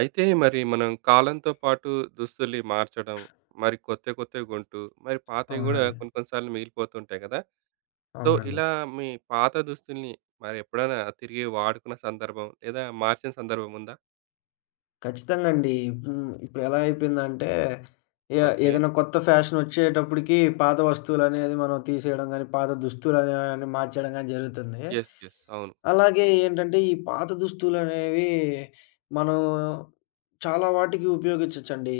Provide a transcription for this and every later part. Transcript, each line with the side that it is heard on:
right: అయితే మరి మనం కాలంతో పాటు దుస్తుల్ని మార్చడం, మరి కొత్త కొత్తవి కొంటూ, మరి పాతవి గూడా
left: అవునండి.
right: కొన్ని కొన్ని సార్లు మిగిలిపోతుంటాయి గదా! సో,
left: అవునండి.
right: ఇలా మీ పాత దుస్తుల్ని మరి ఎప్పుడైనా తిరిగి వాడుకున్న సందర్భం లేదా మార్చిన సందర్భం ఉందా?
left: ఖచ్చితంగా అండి. హ్మ్. ఇప్పుడు ఎలా అయిపోయిందంటే, ఏ
right: ఓకే.
left: ఏదైనా కొత్త ఫ్యాషన్ వచ్చేటప్పటికి పాత వస్తువులనేది మనం తీసేయడం గాని, పాత దుస్తులనేవి మార్చేయడం గాని జరుగుతుంది.
right: యెస్. యెస్. అవును.
left: అలాగే ఏంటంటే, ఈ పాత దుస్తులనేవి మనం చాలా వాటికి ఉపయోగించొచ్చండి.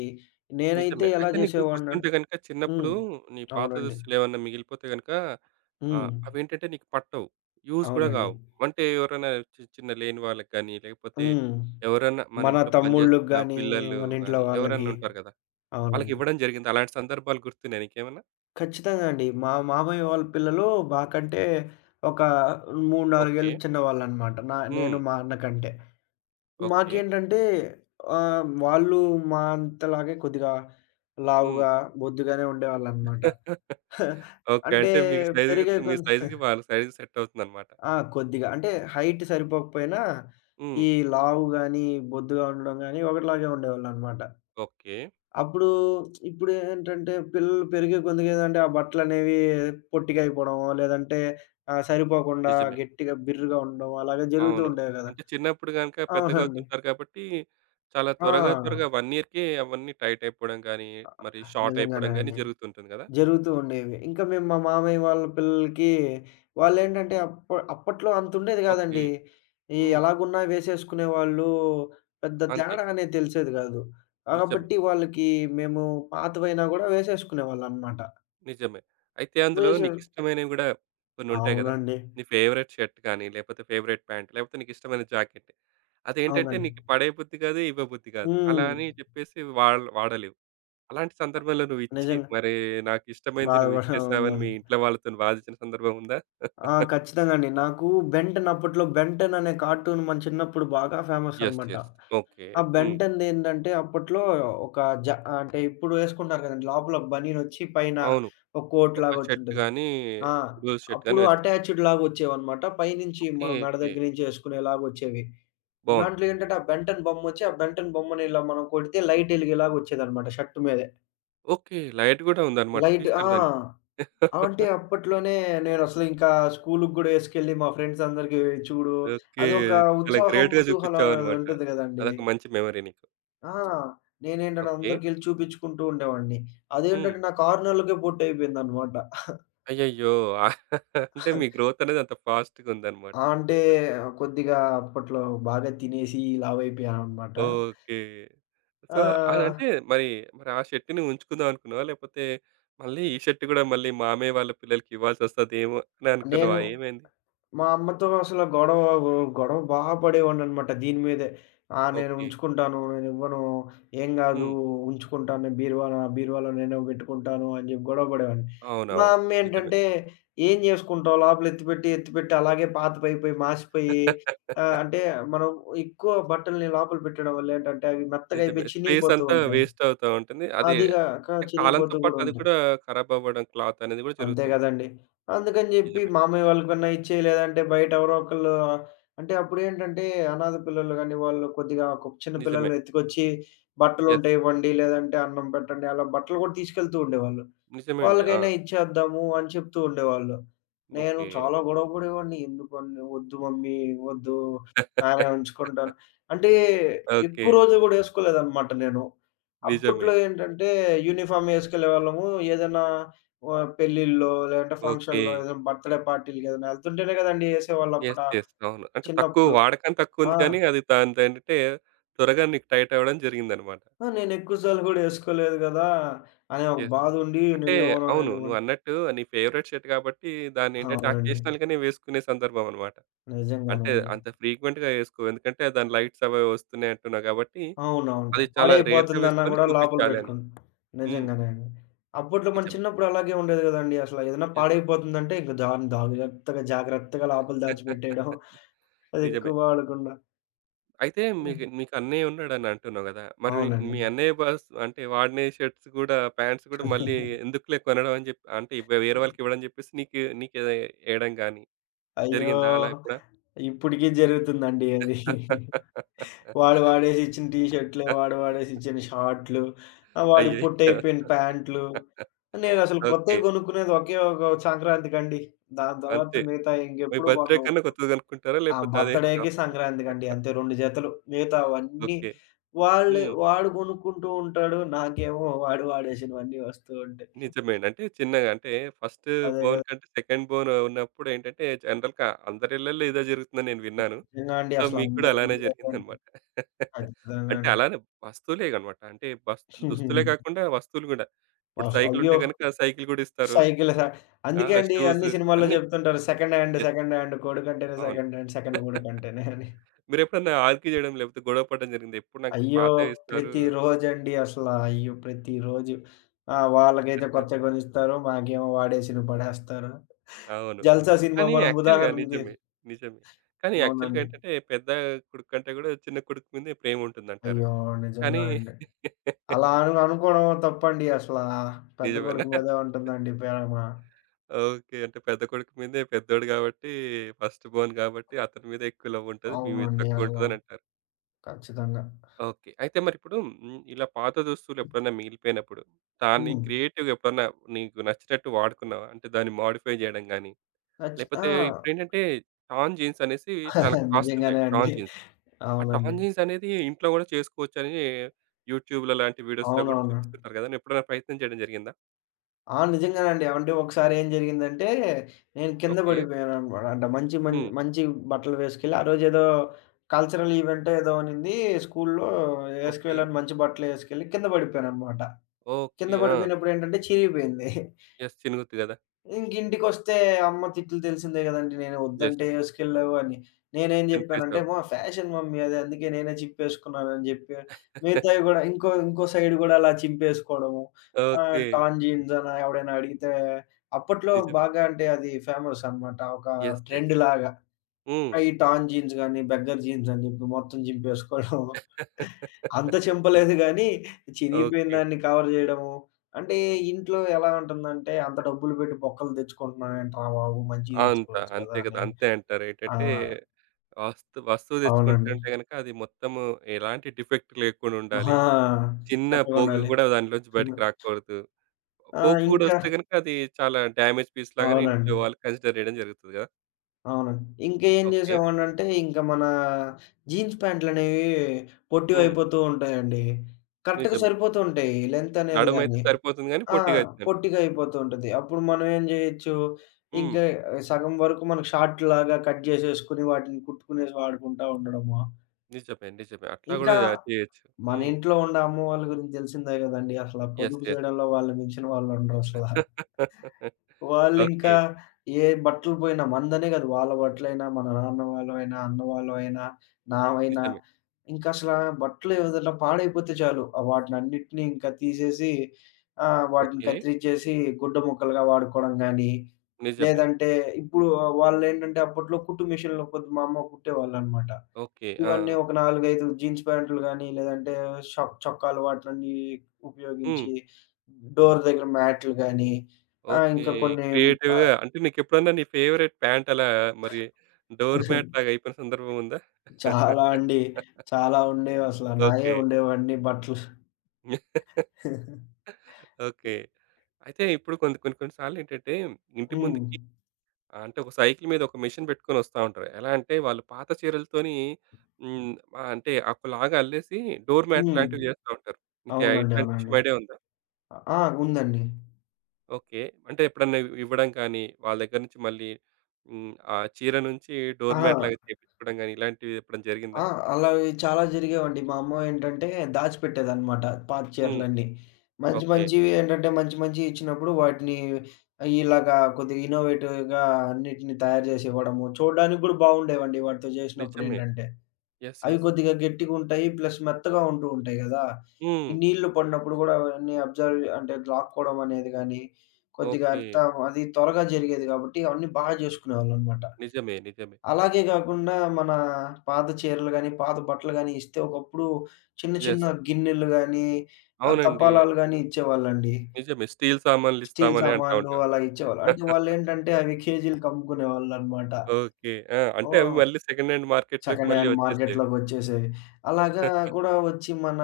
left: నేనైతే
right: నిజమే.
left: ఎలా
right: అయితే నీకు గుర్తుంటే
left: చేసేవాడినంటే
right: గనుక
left: హ్మ్.
right: చిన్నప్పుడు నీ పాత
left: అవునండి.
right: దుస్తులేమన్నా మిగిలిపోతే గనుక
left: హ్మ్.
right: అవేంటంటే నీకు పట్టవు. యూజ్ గూడా
left: అవునండి.
right: గావు. అంటే ఎవరైనా చిన్న లేని వాళ్ళకి గానీ, లేకపోతే
left: హ్మ్.
right: ఎవరన్నా మన
left: మన
right: ఇంట్లో
left: తమ్ముళ్ళకి
right: పనిచేస్తున్న
left: గాని,
right: పిల్లలు
left: మన ఇంట్లో
right: గానీ, ఎవరన్నా
left: వాళ్ళకి.
right: ఉంటారు గదా!
left: అవునండి.
right: వాళ్ళకివ్వడం జరిగిందా? అలాంటి సందర్భాలు గుర్తున్నాయా నీకేమన్నా?
left: ఖచ్చితంగా అండి. మా మామయ్య వాళ్ళ పిల్లలు మాకంటే ఒక 3, 4
right: ఓకే.
left: ఏళ్ళకి చిన్నవాళ్ళనమాట.
right: హ్మ్.
left: నేను మా అన్న కంటే.
right: ఓకే.
left: మాకేంటంటే వాళ్ళు మా అంతలాగే కొద్దిగా
right: హ్మ్.
left: లావుగా, బొద్దుగానే ఉండేవాళ్ళనమాట.
right: ఓకే.
left: అంటే
right: అంటే
left: పెరిగే
right: మీ
left: కొంది
right: సైజు‌కి వాళ్ళ సైజు‌కి సెట్ అవుతుందన్నమాట.
left: ఆ! కొద్దిగా అంటే హైట్ సరిపోకపోయినా,
right: హ్మ్.
left: ఈ లావు గాని, బొద్దుగా ఉండడం గాని ఒకటిలాగే ఉండేవాళ్ళనమాట.
right: ఓకే.
left: అప్పుడు ఇప్పుడేంటంటే పిల్లలు పెరిగే కొద్దిగా ఏదంటే ఆ బట్టలనేవి పొట్టిగా అయిపోవడమో, లేదంటే సరిపోకుండా
right: నిజమే.
left: గట్టిగా బిర్రుగా ఉండడం అలాగే జరుగుతూ
right: అవును.
left: ఉండేవి గదా!
right: అంటే చిన్నప్పుడు గనుక
left: అవునండి.
right: పెద్దగవుతుంటారు కాబట్టి, చాలా త్వరగా త్వరగా
left: ఆ!
right: 1 ఇయర్‌కే అవన్నీ టైట్ అయిపోవడం గానీ, మరి షార్ట్
left: నిజంగానే
right: అయిపోవడం గానీ
left: అండి.
right: జరుగుతుంటుంది గదా!
left: జరుగుతూ ఉండేవి. ఇంకా మేము మా మామయ్య వాళ్ళ పిల్లలకి వాళ్ళేంటంటే అప్పట్లో అంతుండేది
right: ఓకే.
left: గాదండి. ఈ
right: హ్మ్.
left: ఎలాగున్నా వేసేసుకునేవాళ్ళు. పెద్ద
right: అంతే.
left: తేడా అనేది తెలిసేది గాదు.
right: నిజమే.
left: కాబట్టి వాళ్ళకి మేము పాతవైనా గూడా వేసేసుకునేవాళ్ళనమాట.
right: నిజమే. అయితే అందులో
left: వేసే
right: నీకిష్టమైనవి గూడా కొన్నుంటాయి గదా!
left: అవునండి.
right: నీ ఫేవరెట్ షర్ట్ గానీ, లేపోతే ఫేవరెట్ ప్యాంట్, లేపోతే నీకిష్టమైన జాకెట్. అదేంటంటే
left: అవునండి.
right: నీకు పడేయబుద్ధి గాదు, ఇవ్వబుద్ధి గాదు. అలా
left: హ్మ్.
right: అని చెప్పేసి వాడలేవు. అలాంటి సందర్భంలో నువ్విచ్చి,
left: నిజంగా.
right: మరి నాకిష్టమైనది నువ్విచ్చేసావని మీ
left: అవునండి.
right: ఇంట్లో వాళ్ళతోని వాదించిన సందర్భం ఉందా?
left: ఆ! ఖచ్చితంగా అండి. నాకు 'బెన్ టెన్' అప్పట్లో 'బెన్ టెన్' అనే కార్టూన్ మన చిన్నప్పుడు బాగా ఫేమస్
right: యెస్.
left: అనమాట.
right: యెస్. ఓకే.
left: ఆ 'బెన్
right: హ్మ్.
left: టెన్‌ది' ఏంటంటే అప్పట్లో ఒక జ అంటే ఇప్పుడు వేసుకుంటారు కదండీ. లోపల బనీనొచ్చి పైన
right: అవును.
left: ఒక కోట్
right: ఒక
left: లాగా
right: షర్ట్
left: వచ్చుంటది.
right: గాని,
left: ఆ!
right: లూజ్ షర్ట్ గాని
left: అప్పుడు
right: వేస్తారు.
left: అటాచ్డ్ లాగా వచ్చేవన్నమాట. పైనుంచి
right: ఓకే.
left: మనం మెడ
right: ఓకే.
left: దగ్గర నుంచి వేసుకునేలాగా వచ్చేవి.
right: బావుంది.
left: దాంట్లో ఏంటంటే ఆ 'బెన్ టెన్' బొమ్మొచ్చి ఆ 'బెన్ టెన్' బొమ్మని ఇలా మనం కొడితే లైట్ ఎలిగేలాగా వచ్చేదన్నమాట షర్ట్ మీదే.
right: ఓకే. లైట్ గూడా ఉందన్నమాట
left: లైట్ ఆ!
right: ఫీచర్ దానికి.
left: ఆ! అంటే అప్పట్లోనే నేనసలు ఇంకా స్కూలుకి గూడా యేసుకెళ్ళి మా ఫ్రెండ్స్ అందరికి చూడు,
right: ఓకే.
left: అదొక
right: చాలా
left: ఉత్సాహం,
right: గ్రేట్‌గా
left: కుతూహలం
right: చూపించావన్నమాట.
left: ఉంటది గదండీ.
right: అదొక మంచి మెమరీ నీకు.
left: ఆ! నేనేంటంటే
right: ఓకే.
left: అందరికెళ్ళి చూపిచ్చుకుంటూ ఉండేవాడిని.
right: హ్మ్.
left: అదేంటంటే నాకు 6 నెలలకే పొట్టయిపోయిందనమాట.
right: అయ్యయ్యో! అంటే మీ గ్రోత్ అనేది అంత ఫాస్ట్‌గా ఉందన్నమాట.
left: ఆ! అంటే కొద్దిగా అప్పట్లో బాగా తినేసి లావైపోయాననమాట.
right: ఓకే. సో,
left: ఆహ్,
right: అదంటే మరి, మరి ఆ షర్ట్‌ని ఉంచుకుందాం అనుకున్నావా? లేకపోతే మళ్ళీ ఈ షర్ట్ గూడా మళ్ళీ మామయ్య వాళ్ళ పిల్లలకి ఇవ్వాల్సొస్తదేమో అని అనుకున్నావా?
left: నేను
right: ఏమైంది?
left: మా అమ్మతో అసల గొడవ గొడవ బా పడేవాడిననమాట దీని మీదే. ఆ! నేను
right: ఓకే.
left: ఉంచుకుంటాను, నేనివ్వను, ఏం గాదు
right: హ్మ్.
left: ఉంచుకుంటాను నేను బీరువాలో నేనే బెట్టుకుంటాను అని జెప్పి గొడవ పడేవాడిని. మా
right: అవునవును. నిజమే.
left: అమ్మేంటంటే, "ఏం జేసుకుంటావు లోపల ఎత్తిపెట్టి, ఎత్తిపెట్టి అలాగే పాతబయిపోయి, మాసిపోయి". అంటే మనం ఎక్కువ బట్టల్ని లోపల పెట్టడం వల్ల ఏంటంటే, అవి
right: నిజమే.
left: మెత్తగయిపోయి
right: స్పేస్
left: చినిగిపోతూ
right: అంతా
left: ఉంటాయి.
right: వేస్ట్ అవుతా ఉంటుంది. అదే
left: అదిగాక
right: అంటే కాలంతో
left: చినిగిపోతూ
right: పాటు
left: గూడా
right: అది
left: ఉంటాయి.
right: కూడా ఖరాబ్ అవ్వడం క్లాత్ అనేది కూడా
left: అంతే
right: జరుగుతుంది.
left: గదండీ. అందుకని జెప్పి
right: నిజమే.
left: మామయ్య వాళ్ళకన్నా ఇచ్చేయి, లేదంటే బయట ఎవరో ఒకళ్ళు అంటే అప్పుడేంటంటే అనాథ పిల్లలు గాని, వాళ్ళు కొద్దిగా ఒక చిన్న
right: నిజమే.
left: పిల్లల్ని ఎత్తుకొచ్చి
right: యెస్.
left: బట్టలుంటే ఇవ్వండి, లేదంటే అన్నం పెట్టండి, అలా బట్టలు గూడా తీసుకెళ్తూ ఉండేవాళ్ళు.
right: నిజమే అండి. ఆ!
left: వాళ్ళకైనా ఇచ్చేద్దాము అని చెప్తూ ఉండేవాళ్ళు. నేను
right: ఓకే.
left: చాలా గొడవ పడేవాడిని. ఎందుకని వద్దు మమ్మీ, వద్దు, నానే ఉంచుకుంటాను. అంటే
right: ఓకే.
left: ఎక్కువ రోజులు గూడా ఏసుకోలేదనమాట నేను.
right: నిజమే.
left: అప్పట్లో ఏంటంటే యూనిఫార్మ్ ఏసుకెళ్ళేవాళ్ళము. ఏదన్నా పెళ్ళిళ్ళో లేదంటే
right: ఓకే.
left: ఫంక్షన్‌లో ఏదైనా బర్త్‌డే పార్టీలకి ఏదైనా ఎళ్తుంటేనే గదండీ ఏసేవాళ్ళప్పుడ
right: యెస్. యెస్. అవును. అంటే తక్కువ
left: చిన్నప్పుడు.
right: వాడకం
left: ఆ!
right: తక్కువుంది కానీ అది దానిదేంటంటే త్వరగా నీకు టైట్ అవ్వడం జరిగిందన్నమాట.
left: ఆ! నేనెక్కువ సార్లు గూడా ఏసుకోలేదు గదా! అనే ఒక
right: యెస్.
left: బాధుండి
right: అంటే
left: నేనేమోనో
right: అవును.
left: నేనివ్వను.
right: నువ్వన్నట్టు నీ ఫేవరెట్ షర్ట్ కాబట్టి దాన్నేంటంటే
left: అవునండి.
right: అకేషనల్‌గానే వేసుకునే సందర్భం అన్నమాట. అంటే
left: నిజంగానండి.
right: అంత ఫ్రీక్వెంట్‌గా వేసుకోవు. ఎందుకంటే దాని లైట్స్ అవి వస్తున్నాయి అంటున్నావు కాబట్టి,
left: అవునవును.
right: అది చాలా రేర్‌గా
left: పాడైపోతుందన్నా
right: వేసుకొని
left: గూడా లోపల
right: చూపించాలి అని.
left: పెట్టుకున్నాం.
right: హ్మ్.
left: నిజంగానే అండి. అప్పట్లో మన
right: నిజమే.
left: చిన్నప్పుడు అలాగే ఉండేది గదండీ అసల. ఏదైనా
right: యెస్.
left: పాడైపోతుందంటే ఇంక దాన్ని జాగ్రత్తగా, జాగ్రత్తగా లోపల దాచిపెట్టేయడం.
right: నిజమే.
left: అదెక్కువ వాడకుండా.
right: అయితే
left: హ్మ్.
right: మీకు మీకు అన్నయ్య ఉన్నాడని అంటున్నావు కదా! మరి మీ
left: అవునండి.
right: మీ అన్నయ్య బస్ అంటే వాడిన షర్ట్స్ కూడా ప్యాంట్స్ కూడా మళ్ళీ ఎందుకులే కొనడం అని చెప్పి అంటే వేరే వాళ్ళకి ఇవ్వడం అని చెప్పేసి నీకే ఎయడం గాని
left: అయ్యో!
right: జరిగిందా అలా ఎప్పుడా?
left: ఇప్పటికి జరుగుతుందండి అది. వాడు వాడేసి ఇచ్చిన టీ షర్ట్‌లు, వాడు వాడేసి ఇచ్చిన షార్ట్‌లు, వాడికి
right: అయ్యయ్యో!
left: పొట్టయిపోయిన ప్యాంట్లు. నేనసలు
right: ఓకే.
left: కొత్తయి కొనుక్కునేది ఒకే ఒక సంక్రాంతికండి. దాని తర్వాత
right: అంతే.
left: మిగతా
right: మీ
left: ఇంకెప్పుడు
right: బర్త్‌డే
left: కొనను.
right: కన్నా కొత్తది కొనుక్కుంటారా?
left: ఆ!
right: లేకపోతే అదే
left: బర్త్‌డేకి, సంక్రాంతికండి అంతే 2 జతలు. మిగతావన్నీ
right: ఓకే.
left: వాళ్ళే
right: హ్మ్.
left: వాడు కొనుక్కుంటూ ఉంటాడు. నాకేమో వాడు వాడేసినవన్నీ వస్తూ ఉంటాయి.
right: నిజమేండి. అంటే చిన్నగా అంటే ఫస్ట్
left: అదే
right: బోన్
left: కదా!
right: కంటే సెకండ్ బోన్ ఉన్నప్పుడు ఏంటంటే జనరల్‌గా అందరి ఇళ్లల్లో ఇదే జరుగుతుందని నేను విన్నాను.
left: నిజంగా అండి
right: సో, మీకు కూడా అలానే
left: అసలందరింట్లో అదే అండి.
right: జరిగిందన్నమాట.
left: ఖచ్చితంగా
right: అంటే
left: అండి.
right: అలానే వస్తువులే అనమాట. అంటే బస్ దుస్తులే కాకుండా వస్తువులు కూడా. ఇప్పుడు సైకిల్ ఉంటే
left: అయ్యో!
right: గనుక సైకిల్ కూడా ఇస్తారు.
left: సైకిల్ స
right: ఆ!
left: అందుకే అండి
right: షూస్
left: అన్ని సినిమాల్లో
right: అన్నీ.
left: జెప్తుంటారు. Second hand,
right: yes.
left: Second hand కొడుకంటేనే
right: అవును.
left: సెకండ్ హ్యాండ్, సెకండ్ కొడుకంటేనే అని.
right: మీరెప్పుడన్నా ఆర్గ్యూ చేయడం లేకపోతే గొడవ పడడం జరిగిందా? ఎప్పుడు నాకు
left: అయ్యో!
right: పాతవే ఇస్తారు.
left: ప్రతిరోజండి అసల. అయ్యో! ప్రతిరోజు. ఆ! వాళ్ళకైతే కొత్తయి గొనిస్తారు. మాకేమో వాడేసినవి పడేస్తారు.
right: అవును.
left: 'జల్సా' సినిమా
right: కానీ
left: మనం
right: యాక్చువల్‌గా
left: ఉదాహరణకి
right: నిజమే. నిజమే. కానీ యాక్చువల్‌గా
left: అవునండి.
right: ఏంటంటే పెద్ద కొడుకు కంటే గూడా చిన్న కొడుకు మీదే ప్రేముంటుందంటారు.
left: అయ్యో! నిజంగా
right: కానీ
left: అండి. అలా అను అనుకోవడం తప్పండి అసల. పెద్ద
right: నిజమేనా?
left: కొడుకు మీదే ఉంటుందండి ప్రేమ.
right: ఓకే. అంటే పెద్ద కొడుకు మీదే పెద్దోడు గాబట్టి ఫస్ట్ బోర్న్ గాబట్టి అతని మీద ఎక్కువ లవ్ ఉంటది. మీ మీద
left: అవునండి
right: తక్కువ
left: అసల.
right: ఉంటదనంటారు.
left: ఖచ్చితంగా.
right: ఓకే. అయితే మరిప్పుడు హ్మ్. ఇలా పాత దుస్తులు ఎప్పుడన్నా మిగిలిపోయినప్పుడు దాన్ని
left: హ్మ్.
right: క్రియేటివ్‌గా ఎప్పుడన్నా నీకు నచ్చినట్టు వాడుకున్నావా? అంటే దాన్ని మోడిఫై జేయడం గాని లేకపోతే
left: ఆ!
right: ఇప్పుడేంటంటే టార్న్ జీన్స్ అనేసి చాలా కాస్ట్ ఉంటాయి.
left: నిజంగానే అండి.
right: Torn jeans. ఆ
left: అవునండి.
right: టాంజిన్స్ అనేది ఇంట్లో గూడా చేసుకోవచ్చని యూట్యూబ్‌లో లాంటి వీడియోస్‌లో గూడా
left: అవునవును.
right: చూపిస్తుంటారు గదా! ఎప్పుడైనా ప్రయత్నం చేయడం జరిగిందా?
left: ఆ! నిజంగానండి. అంటే ఒకసారి ఏం జరిగిందంటే, నేను కింద
right: ఓకే.
left: పడిపోయాననమాట. అంటే మంచి
right: హ్మ్.
left: మంచి బట్టలు వేసుకెళ్ళి, ఆ రోజేదో కల్చరల్ ఈవెంటో ఏదో అనింది. స్కూలులో
right: ఓకే.
left: ఏసుకువెళ్ళాను మంచి బట్టలు ఏసుకెళ్ళి కింద పడిపోయాననమాట. కింద
right: ఓకే. ఆ!
left: పడిపోయినప్పుడేంటంటే చిరిగిపోయింది.
right: యెస్. చినుగుద్ది గదా!
left: ఇంకింటికొస్తే అమ్మ తిట్లు తెలిసిందే గదండీ! నేను
right: యెస్.
left: వద్దంటే ఏసుకెళ్ళావు అని. నేనేం జెప్పానంటే,
right: చినిపేసావు.
left: "మా ఫ్యాషన్ మమ్మీ అది. అందుకే నేనే చింపేసుకున్నానని" జెప్పి, మిగతాయి గూడా ఇంకో ఇంకో సైడ్ గూడా అలా చింపేసుకోవడము.
right: ఓకే.
left: టాన్ జీన్స్ అని ఎవడైనా అడిగితే అప్పట్లో
right: నిజమే.
left: బాగా అంటే అది ఫేమస్ అనమాట. ఒక
right: యెస్. యెస్.
left: ట్రెండ్‌లాగా.
right: హ్మ్.
left: ఆ! ఈ టాన్ జీన్స్ గాని, బెగ్గర్ జీన్స్ అని జెప్పి మొత్తం జింపేసుకోవడం. అంత చింపలేదు గానీ, చినిగిపోయిన
right: ఓకే.
left: దాన్ని కవర్ జేయడము. అంటే ఇంట్లో ఎలా ఉంటుందంటే, "అంత డబ్బులు పెట్టి బొక్కలు తెచ్చుకుంటున్నాం ఏంట్రా బాబు! మంచియి
right: అంత
left: తెచ్చుకోవచ్చు గదా!"
right: అంతే గదా!
left: అని.
right: అంతే అంటారు.
left: ఆ!
right: ఏంటంటే వస్తువు
left: అవునండి.
right: తెచ్చుకుంటుంటే గనక అది మొత్తము ఎలాంటి డిఫెక్ట్ లేకుండా
left: ఆ!
right: ఉండాలి. చిన్న పోగు
left: చక్కగుండాలి.
right: గూడా దానిలోంచి బయటికి రాకూడదు.
left: ఆ!
right: పోకు గూడా
left: ఇంకా
right: వస్తే గనుక అది చాలా డ్యామేజ్ పీస్ లాగానే
left: అవునండి.
right: ఇంట్లో వాళ్ళు కన్సిడర్ చేయడం జరుగుతది గదా!
left: అవునండి. ఇంకేం
right: ఓకే.
left: జేసేవాడినంటే, ఇంక మన జీన్స్ ప్యాంట్లనేవి
right: హ్మ్.
left: పొట్టివయిపోతూ ఉంటాయండి. కరెక్ట్‌గా
right: నిజమే.
left: సరిపోతూ ఉంటాయి లెంత్ అనేది
right: నడుమైతే
left: గాని.
right: సరిపోతుంది గానీ
left: ఆ!
right: పొట్టిగా అయితుందంటావు.
left: పొట్టిగా అయిపోతూ ఉంటది. అప్పుడు మనం ఏం జేయొచ్చు,
right: హ్మ్.
left: ఇంకా సగం వరకు మనకు షార్ట్‌లాగా కట్ జేసేసుకొని, వాటిని కుట్టుకునేసి వాడుకుంటా ఉండడము.
right: నిజమే. నిజమే. అట్లా
left: ఇంకా
right: గూడా చేయొచ్చు.
left: మన
right: హ్మ్.
left: ఇంట్లో ఉండే అమ్మ వాళ్ళ గురించి తెలిసిందే గదండీ! అసల
right: యెస్.
left: పొదుపు
right: యెస్.
left: జేయడంలో వాళ్ళని మించిన వాళ్ళుండరసల. వాళ్ళింకా
right: ఓకే.
left: ఏ బట్టలు పోయినా మనదనే గాదు. వాళ్ళ బట్టలైనా, మన నాన్న వాళ్ళవైనా, అన్న వాళ్ళవైనా, నావైనా
right: నిజమే.
left: ఇంకసలా బట్టలు ఏదైనా పాడైపోతే చాలు. ఆ వాటినన్నిటిని ఇంకా తీసేసి వాటిని
right: ఓకే.
left: కత్తిరిచ్చేసి గుడ్డ ముక్కలుగా వాడుకోవడం గానీ,
right: నిజమే.
left: లేదంటే ఇప్పుడు వాళ్ళేంటంటే అప్పట్లో కుట్టు మిషన్‌లో కొద్ది మా అమ్మ కుట్టేవాళ్ళనమాట.
right: ఓకే. ఆ!
left: ఇవన్నీ ఒక 4, 5 జీన్స్ ప్యాంట్లు గాని, లేదంటే ష చొక్కాలు వాటిలన్నీ
right: హ్మ్.
left: ఉపయోగించి, డోర్ దగ్గర మ్యాట్లు గాని,
right: ఓకే.
left: ఇంకా కొన్ని
right: క్రియేటివ్‌గా
left: ఆహ్,
right: అంటే నీకెప్పుడన్నా నీ ఫేవరెట్ ప్యాంట్ అలా మరి డోర్ మ్యాట్ లాగా అయిపోయిన సందర్భం ఉందా?
left: చాలా అండి. చాలా ఉండేవసల. నాయే
right: ఓకే.
left: ఉండేవన్నీ బట్టలు.
right: ఓకే. అయితే ఇప్పుడు కొన్ని కొన్ని సార్లేంటంటే, ఇంటి
left: హ్మ్.
right: ముందుకి అంటే ఒక సైకిల్ మీద ఒక మెషిన్ పెట్టుకొని వస్తా ఉంటారు. ఎలా అంటే వాళ్ళు పాత చీరలతోని హ్మ్. అంటే ఒకలాగా అల్లేసి డోర్ మ్యాట్
left: హ్మ్.
right: లాంటివి చేస్తా ఉంటారు. మీకు
left: అవునండి.
right: ఇట్లాంటి
left: అవునండి.
right: విషయం ఐడియా ఉందా?
left: ఆ! ఉందండి.
right: ఓకే. అంటే ఎప్పుడన్నా ఇవ్వడం కానీ, వాళ్ళ దగ్గర నుంచి మళ్ళీ హ్మ్. ఆ చీర నుంచి
left: ఆ!
right: డోర్ మ్యాట్ లాగా చేపించుకోవడం గానీ, ఇలాంటివి ఎప్పుడన్నా జరిగిందా?
left: ఆ! అలావి చాలా జరిగేవండి. మా అమ్మ ఏంటంటే దాచిపెట్టేదనమాట పాత
right: హ్మ్.
left: చీరలన్నీ. మంచి
right: ఓకే.
left: మంచివి ఏంటంటే మంచి మంచియి ఇచ్చినప్పుడు వాటిని ఇలాగా కొద్దిగా ఇన్నోవేటివ్‌గా అన్నిటిని తయారు జేసి ఇవ్వడము. చూడడానికి గూడా బావుండేవండి వాటితో
right: నిజమే.
left: జేసినప్పుడేంటంటే.
right: యెస్.
left: అవి
right: యెస్.
left: కొద్దిగా గట్టిగుంటాయి. ప్లస్ మెత్తగా ఉంటూ ఉంటాయి గదా!
right: హ్మ్.
left: ఈ నీళ్లు పడినప్పుడు గూడా అవన్నీ అబ్జర్వ్ అంటే లాక్కోవడం అనేది గానీ, కొద్దిగా
right: ఓకే.
left: అంతా అది త్వరగా జరిగేది గాబట్టి అవన్నీ బా జేసుకునేవాళ్ళనమాట.
right: నిజమే. నిజమే.
left: అలాగే గాకుండా మన పాత చీరలు గానీ, పాత బట్టలు గానీ ఇస్తే ఒకప్పుడు చిన్న చిన్న
right: యెస్.
left: గిన్నెలు గానీ,
right: అవునండి.
left: తపాలాలు గానీ ఇచ్చేవాళ్ళండి.
right: నిజమే. స్టీల్
left: స్టీల్
right: సామాన్లిస్తామని అంటా
left: సామాన్లు
right: ఉంటారు.
left: అలా ఇచ్చేవాళ్ళు. అంటే వాళ్ళేంటంటే అవి కేజీలకి అమ్ముకునేవాళ్ళనమాట.
right: ఓకే. ఆ! అంటే అవి
left: హ్మ్.
right: మళ్ళీ సెకండ్ హ్యాండ్ మార్కెట్‌లోకి
left: సెకండ్
right: మళ్ళీ
left: హ్యాండ్
right: వచ్చేసేవి.
left: మార్కెట్‌లోకొచ్చేసేవి. అలాగా కూడా వచ్చి మన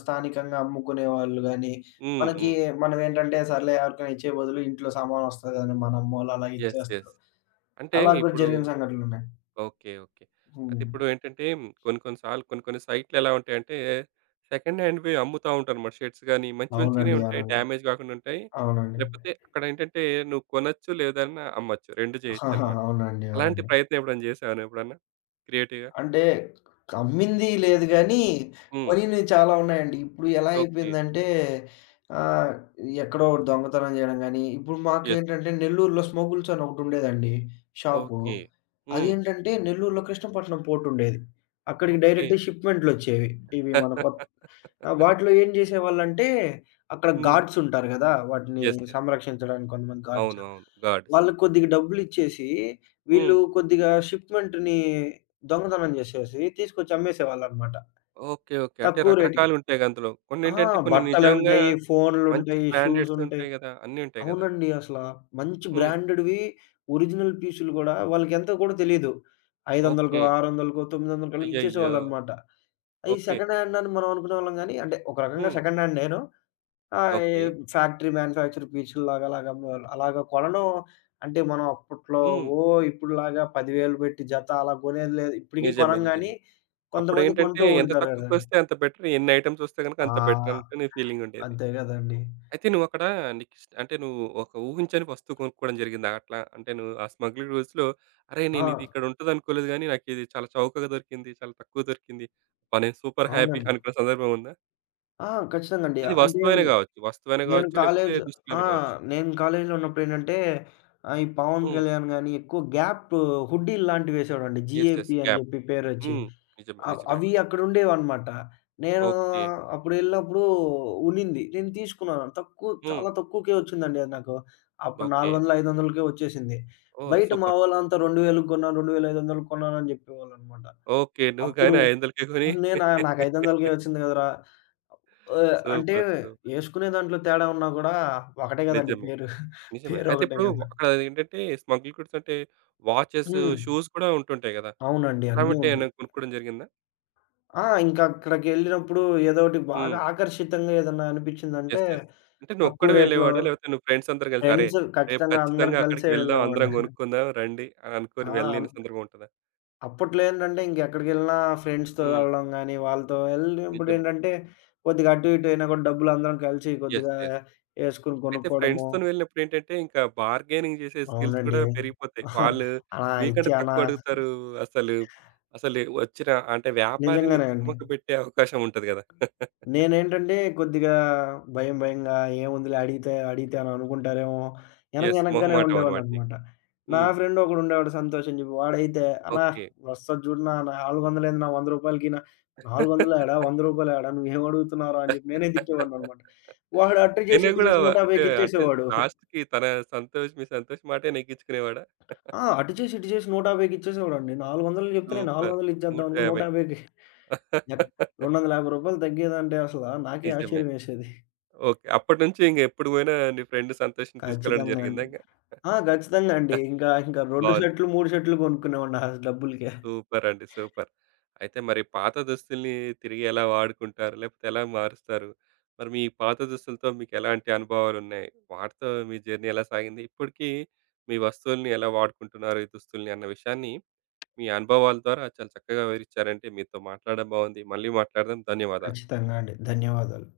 left: స్థానికంగా అమ్ముకునేవాళ్ళు గానీ,
right: హ్మ్.
left: మనకి
right: హ్మ్.
left: మనమేంటంటే సర్లే ఎవరికైనా ఇచ్చే బదులు ఇంట్లో సామానొస్తది అని మన అమ్మోళ్ళు అలా
right: యెస్.
left: ఇచ్చేస్తారు.
right: యెస్. అంటే
left: అలా కూడా
right: ఇప్పుడు
left: జరిగిన సంఘటనలున్నాయి.
right: ఓకే. ఓకే. అయితే
left: హ్మ్.
right: ఇప్పుడు ఏంటంటే కొన్ని కొన్ని సార్లు కొన్ని కొన్ని సైట్‌లు ఎలా ఉంటాయంటే సెకండ్ హ్యాండ్‌వి అమ్ముతా ఉంటారన్నమాట. షర్ట్స్ గాని మంచి మంచిగానే
left: అవునండి.
right: ఉంటాయి.
left: అవునండి.
right: డ్యామేజ్ కాకుండా ఉంటాయి.
left: అవునండి.
right: లేకపోతే అక్కడ ఏంటంటే నువ్వు కొనొచ్చు లేదన్నా అమ్మొచ్చు. 2
left: ఆహాహా!
right: చేయొచ్చన్నమాట.
left: అవునండి.
right: అలాంటి
left: అవునండి.
right: ప్రయత్నం ఎప్పుడైనా చేసావా నువ్వెప్పుడన్నా క్రియేటివ్‌గా?
left: అంటే అమ్మింది లేదు గానీ,
right: హ్మ్.
left: కొనినవి చాలా ఉన్నాయండి. ఇప్పుడు ఎలా
right: ఓకే.
left: అయిపోయిందంటే ఆహ్, ఎక్కడో ఒకటి దొంగతనం చేయడం గానీ, ఇప్పుడు
right: యెస్.
left: మాకేంటంటే నెల్లూరులో స్మగుల్స్ అని ఒకటుండేదండి షాపు.
right: ఓకే. హ్మ్.
left: అదేంటంటే నెల్లూరులో కృష్ణపట్నం పోర్ట్ ఉండేది. అక్కడికి
right: ఓకే.
left: డైరెక్ట్ షిప్‌మెంట్‌లొచ్చేవి. ఇవి మన కొత్త ఆ! వాటిలో ఏం జేసేవాళ్ళంటే, అక్కడ
right: హ్మ్.
left: గార్డ్స్ ఉంటారు గదా! వాటిని
right: యెస్. యెస్.
left: సంరక్షించడానికి కొంతమంది
right: అవును.
left: గార్డ్స్.
right: అవును. గార్డ్స్.
left: వాళ్ళకి కొద్దిగా డబ్బులిచ్చేసి,
right: హ్మ్.
left: వీళ్ళు కొద్దిగా షిప్‌మెంట్‌ని దొంగతనం జేసేసి తీసుకొచ్చి అమ్మేసేవాళ్ళనమాట.
right: ఓకే. ఓకే. అంటే
left: తక్కువ రేట్‌కి.
right: రకరకాలుంటాయి అందులో.
left: ఆ!
right: కొన్నేంటంటే కొన్ని నిజంగా
left: బట్టలుంటాయి,
right: మంచి
left: ఫోన్‌లుంటాయి,
right: బ్రాండెడ్స్
left: షూసుంటాయి.
right: ఉంటాయి గదా! అన్నీ ఉంటాయి గదా!
left: అవునండి. అసల మంచి
right: హ్మ్.
left: బ్రాండెడ్‌వి ఒరిజినల్ పీసులు గూడా వాళ్ళకెంతో గూడా తెలీదు. 500కో,
right: ఓకే.
left: 600కో, 900కో
right: అయ్యయ్యో!
left: ఇచ్చేసేవాళ్ళనమాట. అయి
right: ఓకే.
left: సెకండ్ హ్యాండ్ అని మనం అనుకునేవాళ్ళం గానీ, అంటే ఒక రకంగా
right: హ్మ్.
left: సెకండ్ హ్యాండేను. ఆ! ఏ
right: ఓకే.
left: ఫ్యాక్టరీ మ్యానుఫ్యాక్చర్ పీచుల్లాగా అలాగా అలాగా కొనడం అంటే మనం అప్పట్లో
right: హ్మ్.
left: ఓ ఇప్పుడులాగా 10,000 పెట్టి జత అలా కొనేది లేదు. ఇప్పటికి
right: నిజమే.
left: కొనం గానీ,
right: నిజమే.
left: కొంతమంది
right: అప్పుడేంటంటే
left: కొంటూ
right: ఎంత
left: ఉంటారు గదండీ.
right: తక్కువకొస్తే అంత బెటర్. ఎన్ని ఐటెమ్స్ వస్తే గనుక అంత బెటర్
left: ఆ!
right: అనుకునే ఫీలింగుండేది.
left: అంతే గదండీ.
right: అయితే నువ్వక్కడ నీకు ఇష్ట అంటే నువ్వు ఒక ఊహించని వస్తువు కొనుక్కోవడం జరిగిందా అట్లా? అంటే నువ్వు ఆ స్మగ్లింగ్ రోజులో అరే!
left: ఆ!
right: నేనిది ఇక్కడ ఉంటదనుకోలేదు గానీ, నాకిది చాలా చౌకగా దొరికింది. చాలా తక్కువ దొరికింది. అబ్బా! నేను సూపర్ హ్యాపీ
left: అవునండి.
right: అనుకున్న సందర్భం ఉందా?
left: ఆ! ఖచ్చితంగా అండి.
right: అది
left: అంటే
right: వస్తువైనా గావచ్చు. వస్తువైనా
left: నేను
right: గావచ్చు, లేకపోతే
left: కాలేజ్ ఆ!
right: దుస్తులైనా గావచ్చు.
left: నేను కాలేజీలో ఉన్నప్పుడేంటంటే ఈ 'పవన్
right: హ్మ్.
left: కళ్యాణ్' గాని ఎక్కువ గ్యాప్ హుడ్డీల్లాంటివేసేవాడండి.
right: యెస్. యెస్.
left: జీఏపీ అని
right: గ్యాప్.
left: జెప్పి పేరొచ్చి.
right: హ్మ్. నిజమే. నిజమే
left: అవి
right: అండి.
left: అక్కడుండేవనమాట. నేను
right: ఓకే.
left: అప్పుడెళ్ళినప్పుడు ఉన్నింది. నేను తీసుకున్నాను.
right: హ్మ్.
left: చాలా తక్కువకే వచ్చిందండి అది నాకు. అప్పుడు
right: ఓకే.
left: 400, 500కే వచ్చేసింది.
right: ఓహ్!
left: బయట మా
right: సూపర్.
left: వాళ్ళంతా 2,000కి కొన్నాను, 2,500కి కొన్నానని జెప్పేవాళ్ళనమాట.
right: ఓకే. నువ్వు గాని
left: అప్పుడు
right: ఆ 500కే కొని
left: నేను నాకు 500కే వచ్చింది గదరా! అంటే
right: సూపర్. సూపర్.
left: యేసుకునే దాంట్లో తేడా ఉన్నా గూడా ఒకటే గదండీ
right: నిజమే.
left: పేరు.
right: నిజమే. అయితే
left: పేరొకటే
right: ఇప్పుడు
left: గదా!
right: అక్కడ ఏంటంటే స్మగ్లర్ గూడ్స్ అంటే వాచెస్,
left: హ్మ్.
right: షూస్ కూడా ఉంటుంటాయి గదా!
left: అవునండి. అన్నీ
right: అలాంటి ఏమైనా
left: ఉంటాయి.
right: కొనుక్కోవడం జరిగిందా?
left: ఆ! ఇంకక్కడికెళ్ళినప్పుడు ఏదోకటి బాగా
right: హ్మ్.
left: ఆకర్షితంగా ఏదన్నా
right: యెస్.
left: అనిపిచ్చిందంటే
right: యెస్. అంటే
left: తక్కువ
right: నువ్వొక్కడివే
left: రేట్‌లో
right: వెళ్ళేవాడా? లేకపోతే నువ్వు ఫ్రెండ్స్ అందరూ కలిసి అరే!
left: ఫ్రెండ్స్
right: రేపు
left: ఖచ్చితంగా అందరూ
right: ఖచ్చితంగా అక్కడికి
left: కలిసే
right: వెళ్దాం. అందరం
left: వెళ్ళేవాడిని.
right: గొనుక్కుందాం రండి అని
left: ఆ!
right: అనుకోని వెళ్ళిన సందర్భం ఉంటదా?
left: అప్పట్లో ఏంటంటే ఇంకెక్కడికెళ్ళినా ఫ్రెండ్స్‌తో
right: హ్మ్.
left: వెళ్ళడం గాని, వాళ్ళతో
right: నిజమే.
left: వెళ్ళినప్పుడేంటంటే కొద్దిగా అటు ఇటు అయినా కూడా డబ్బులందరం కలిసి
right: యెస్.
left: కొద్దిగా
right: యెస్.
left: ఏసుకొని
right: అయితే
left: కొనుక్కోవడము.
right: ఫ్రెండ్స్‌తోని వెళ్ళినప్పుడేంటంటే ఇంకా బార్గెనింగ్ జేసే స్కిల్స్ గూడా
left: అవునండి.
right: పెరిగిపోతాయి. వాళ్ళు
left: అలా
right: మీకంటే
left: ఇచ్చి అలా
right: తక్కువ అడుగుతారు. అసలు, అసలు వచ్చిన అంటే వ్యాపారిని
left: నిజంగానే అండి.
right: తికమక బెట్టే అవకాశం ఉంటది గదా!
left: నేనేంటంటే కొద్దిగా భయంగా ఏముందిలే అడిగితే అడిగితే అని అనుకుంటారేమో!
right: యెస్.
left: ఎనకగానే
right: మొహమాటం అన్నమాట నీకు.
left: ఉండేవాడిననమాట. నా
right: హ్మ్.
left: ఫ్రెండ్ ఒకడుండేవాడు సంతోష్ అని చెప్పి. వాడైతే "అన్నా
right: ఓకే.
left: వస్తది చూడన్నా నాలుగొందలేందన్నా రూ. 100కినా". "400 యాడా? ₹100 యాడా? నువ్వేం అడుగుతున్నావురా?" అని చెప్పి నేనే తిట్టేవాడిననమాట. వాడు అటు చేసి
right: అయినా
left: ఇటు
right: గూడా
left: చేసి 150కి
right: అంటే
left: ఇచ్చేసేవాడు.
right: లాస్ట్‌కి తన సంతోష్ మాటే నెగ్గించుకునేవాడా?
left: ఆ! అటు చేసి ఇటు చేసి 150కి ఇచ్చేసేవాడండి. 400 చెప్తే నేను
right: సూపర్.
left: 400 ఇచ్చేద్దాం అనుకుని
right: 150.
left: 150కి ఎక్ ₹250 తగ్గేదంటే అసల నాకే
right: నిజమే.
left: ఆశ్చర్యమేసేది.
right: ఓకే. అప్పటినుంచి ఇంగ ఎప్పుడు పోయినా నీ ఫ్రెండ్ సంతోష్‌ని తీసుకెళ్ళడం
left: ఖచ్చితంగా
right: జరిగిందా
left: అండి.
right: ఇంగ?
left: ఆ! ఖచ్చితంగా అండి. ఇంకా 2
right: బావుంది.
left: షర్టులు, 3 షర్టులు కొనుక్కునేవాడిని ఆ డబ్బులకే.
right: సూపర్ అండి. సూపర్. అయితే మరి పాత దుస్తుల్ని తిరిగి ఎలా వాడుకుంటారు? లేకపోతే ఎలా మారుస్తారు? మరి మీ పాత దుస్తులతో మీకెలాంటి అనుభవాలున్నాయి? వాటితో మీ జర్నీ ఎలా సాగింది? ఇప్పటికి మీ వస్తువుల్ని ఎలా వాడుకుంటున్నారు ఈ దుస్తుల్ని అన్న విషయాన్ని మీ అనుభవాల ద్వారా చాలా చక్కగా వివరించారంటే మీతో మాట్లాడడం బాగుంది. మళ్ళీ మాట్లాడదాం. ధన్యవాదాలు.
left: ఖచ్చితంగా అండి. ధన్యవాదాలు.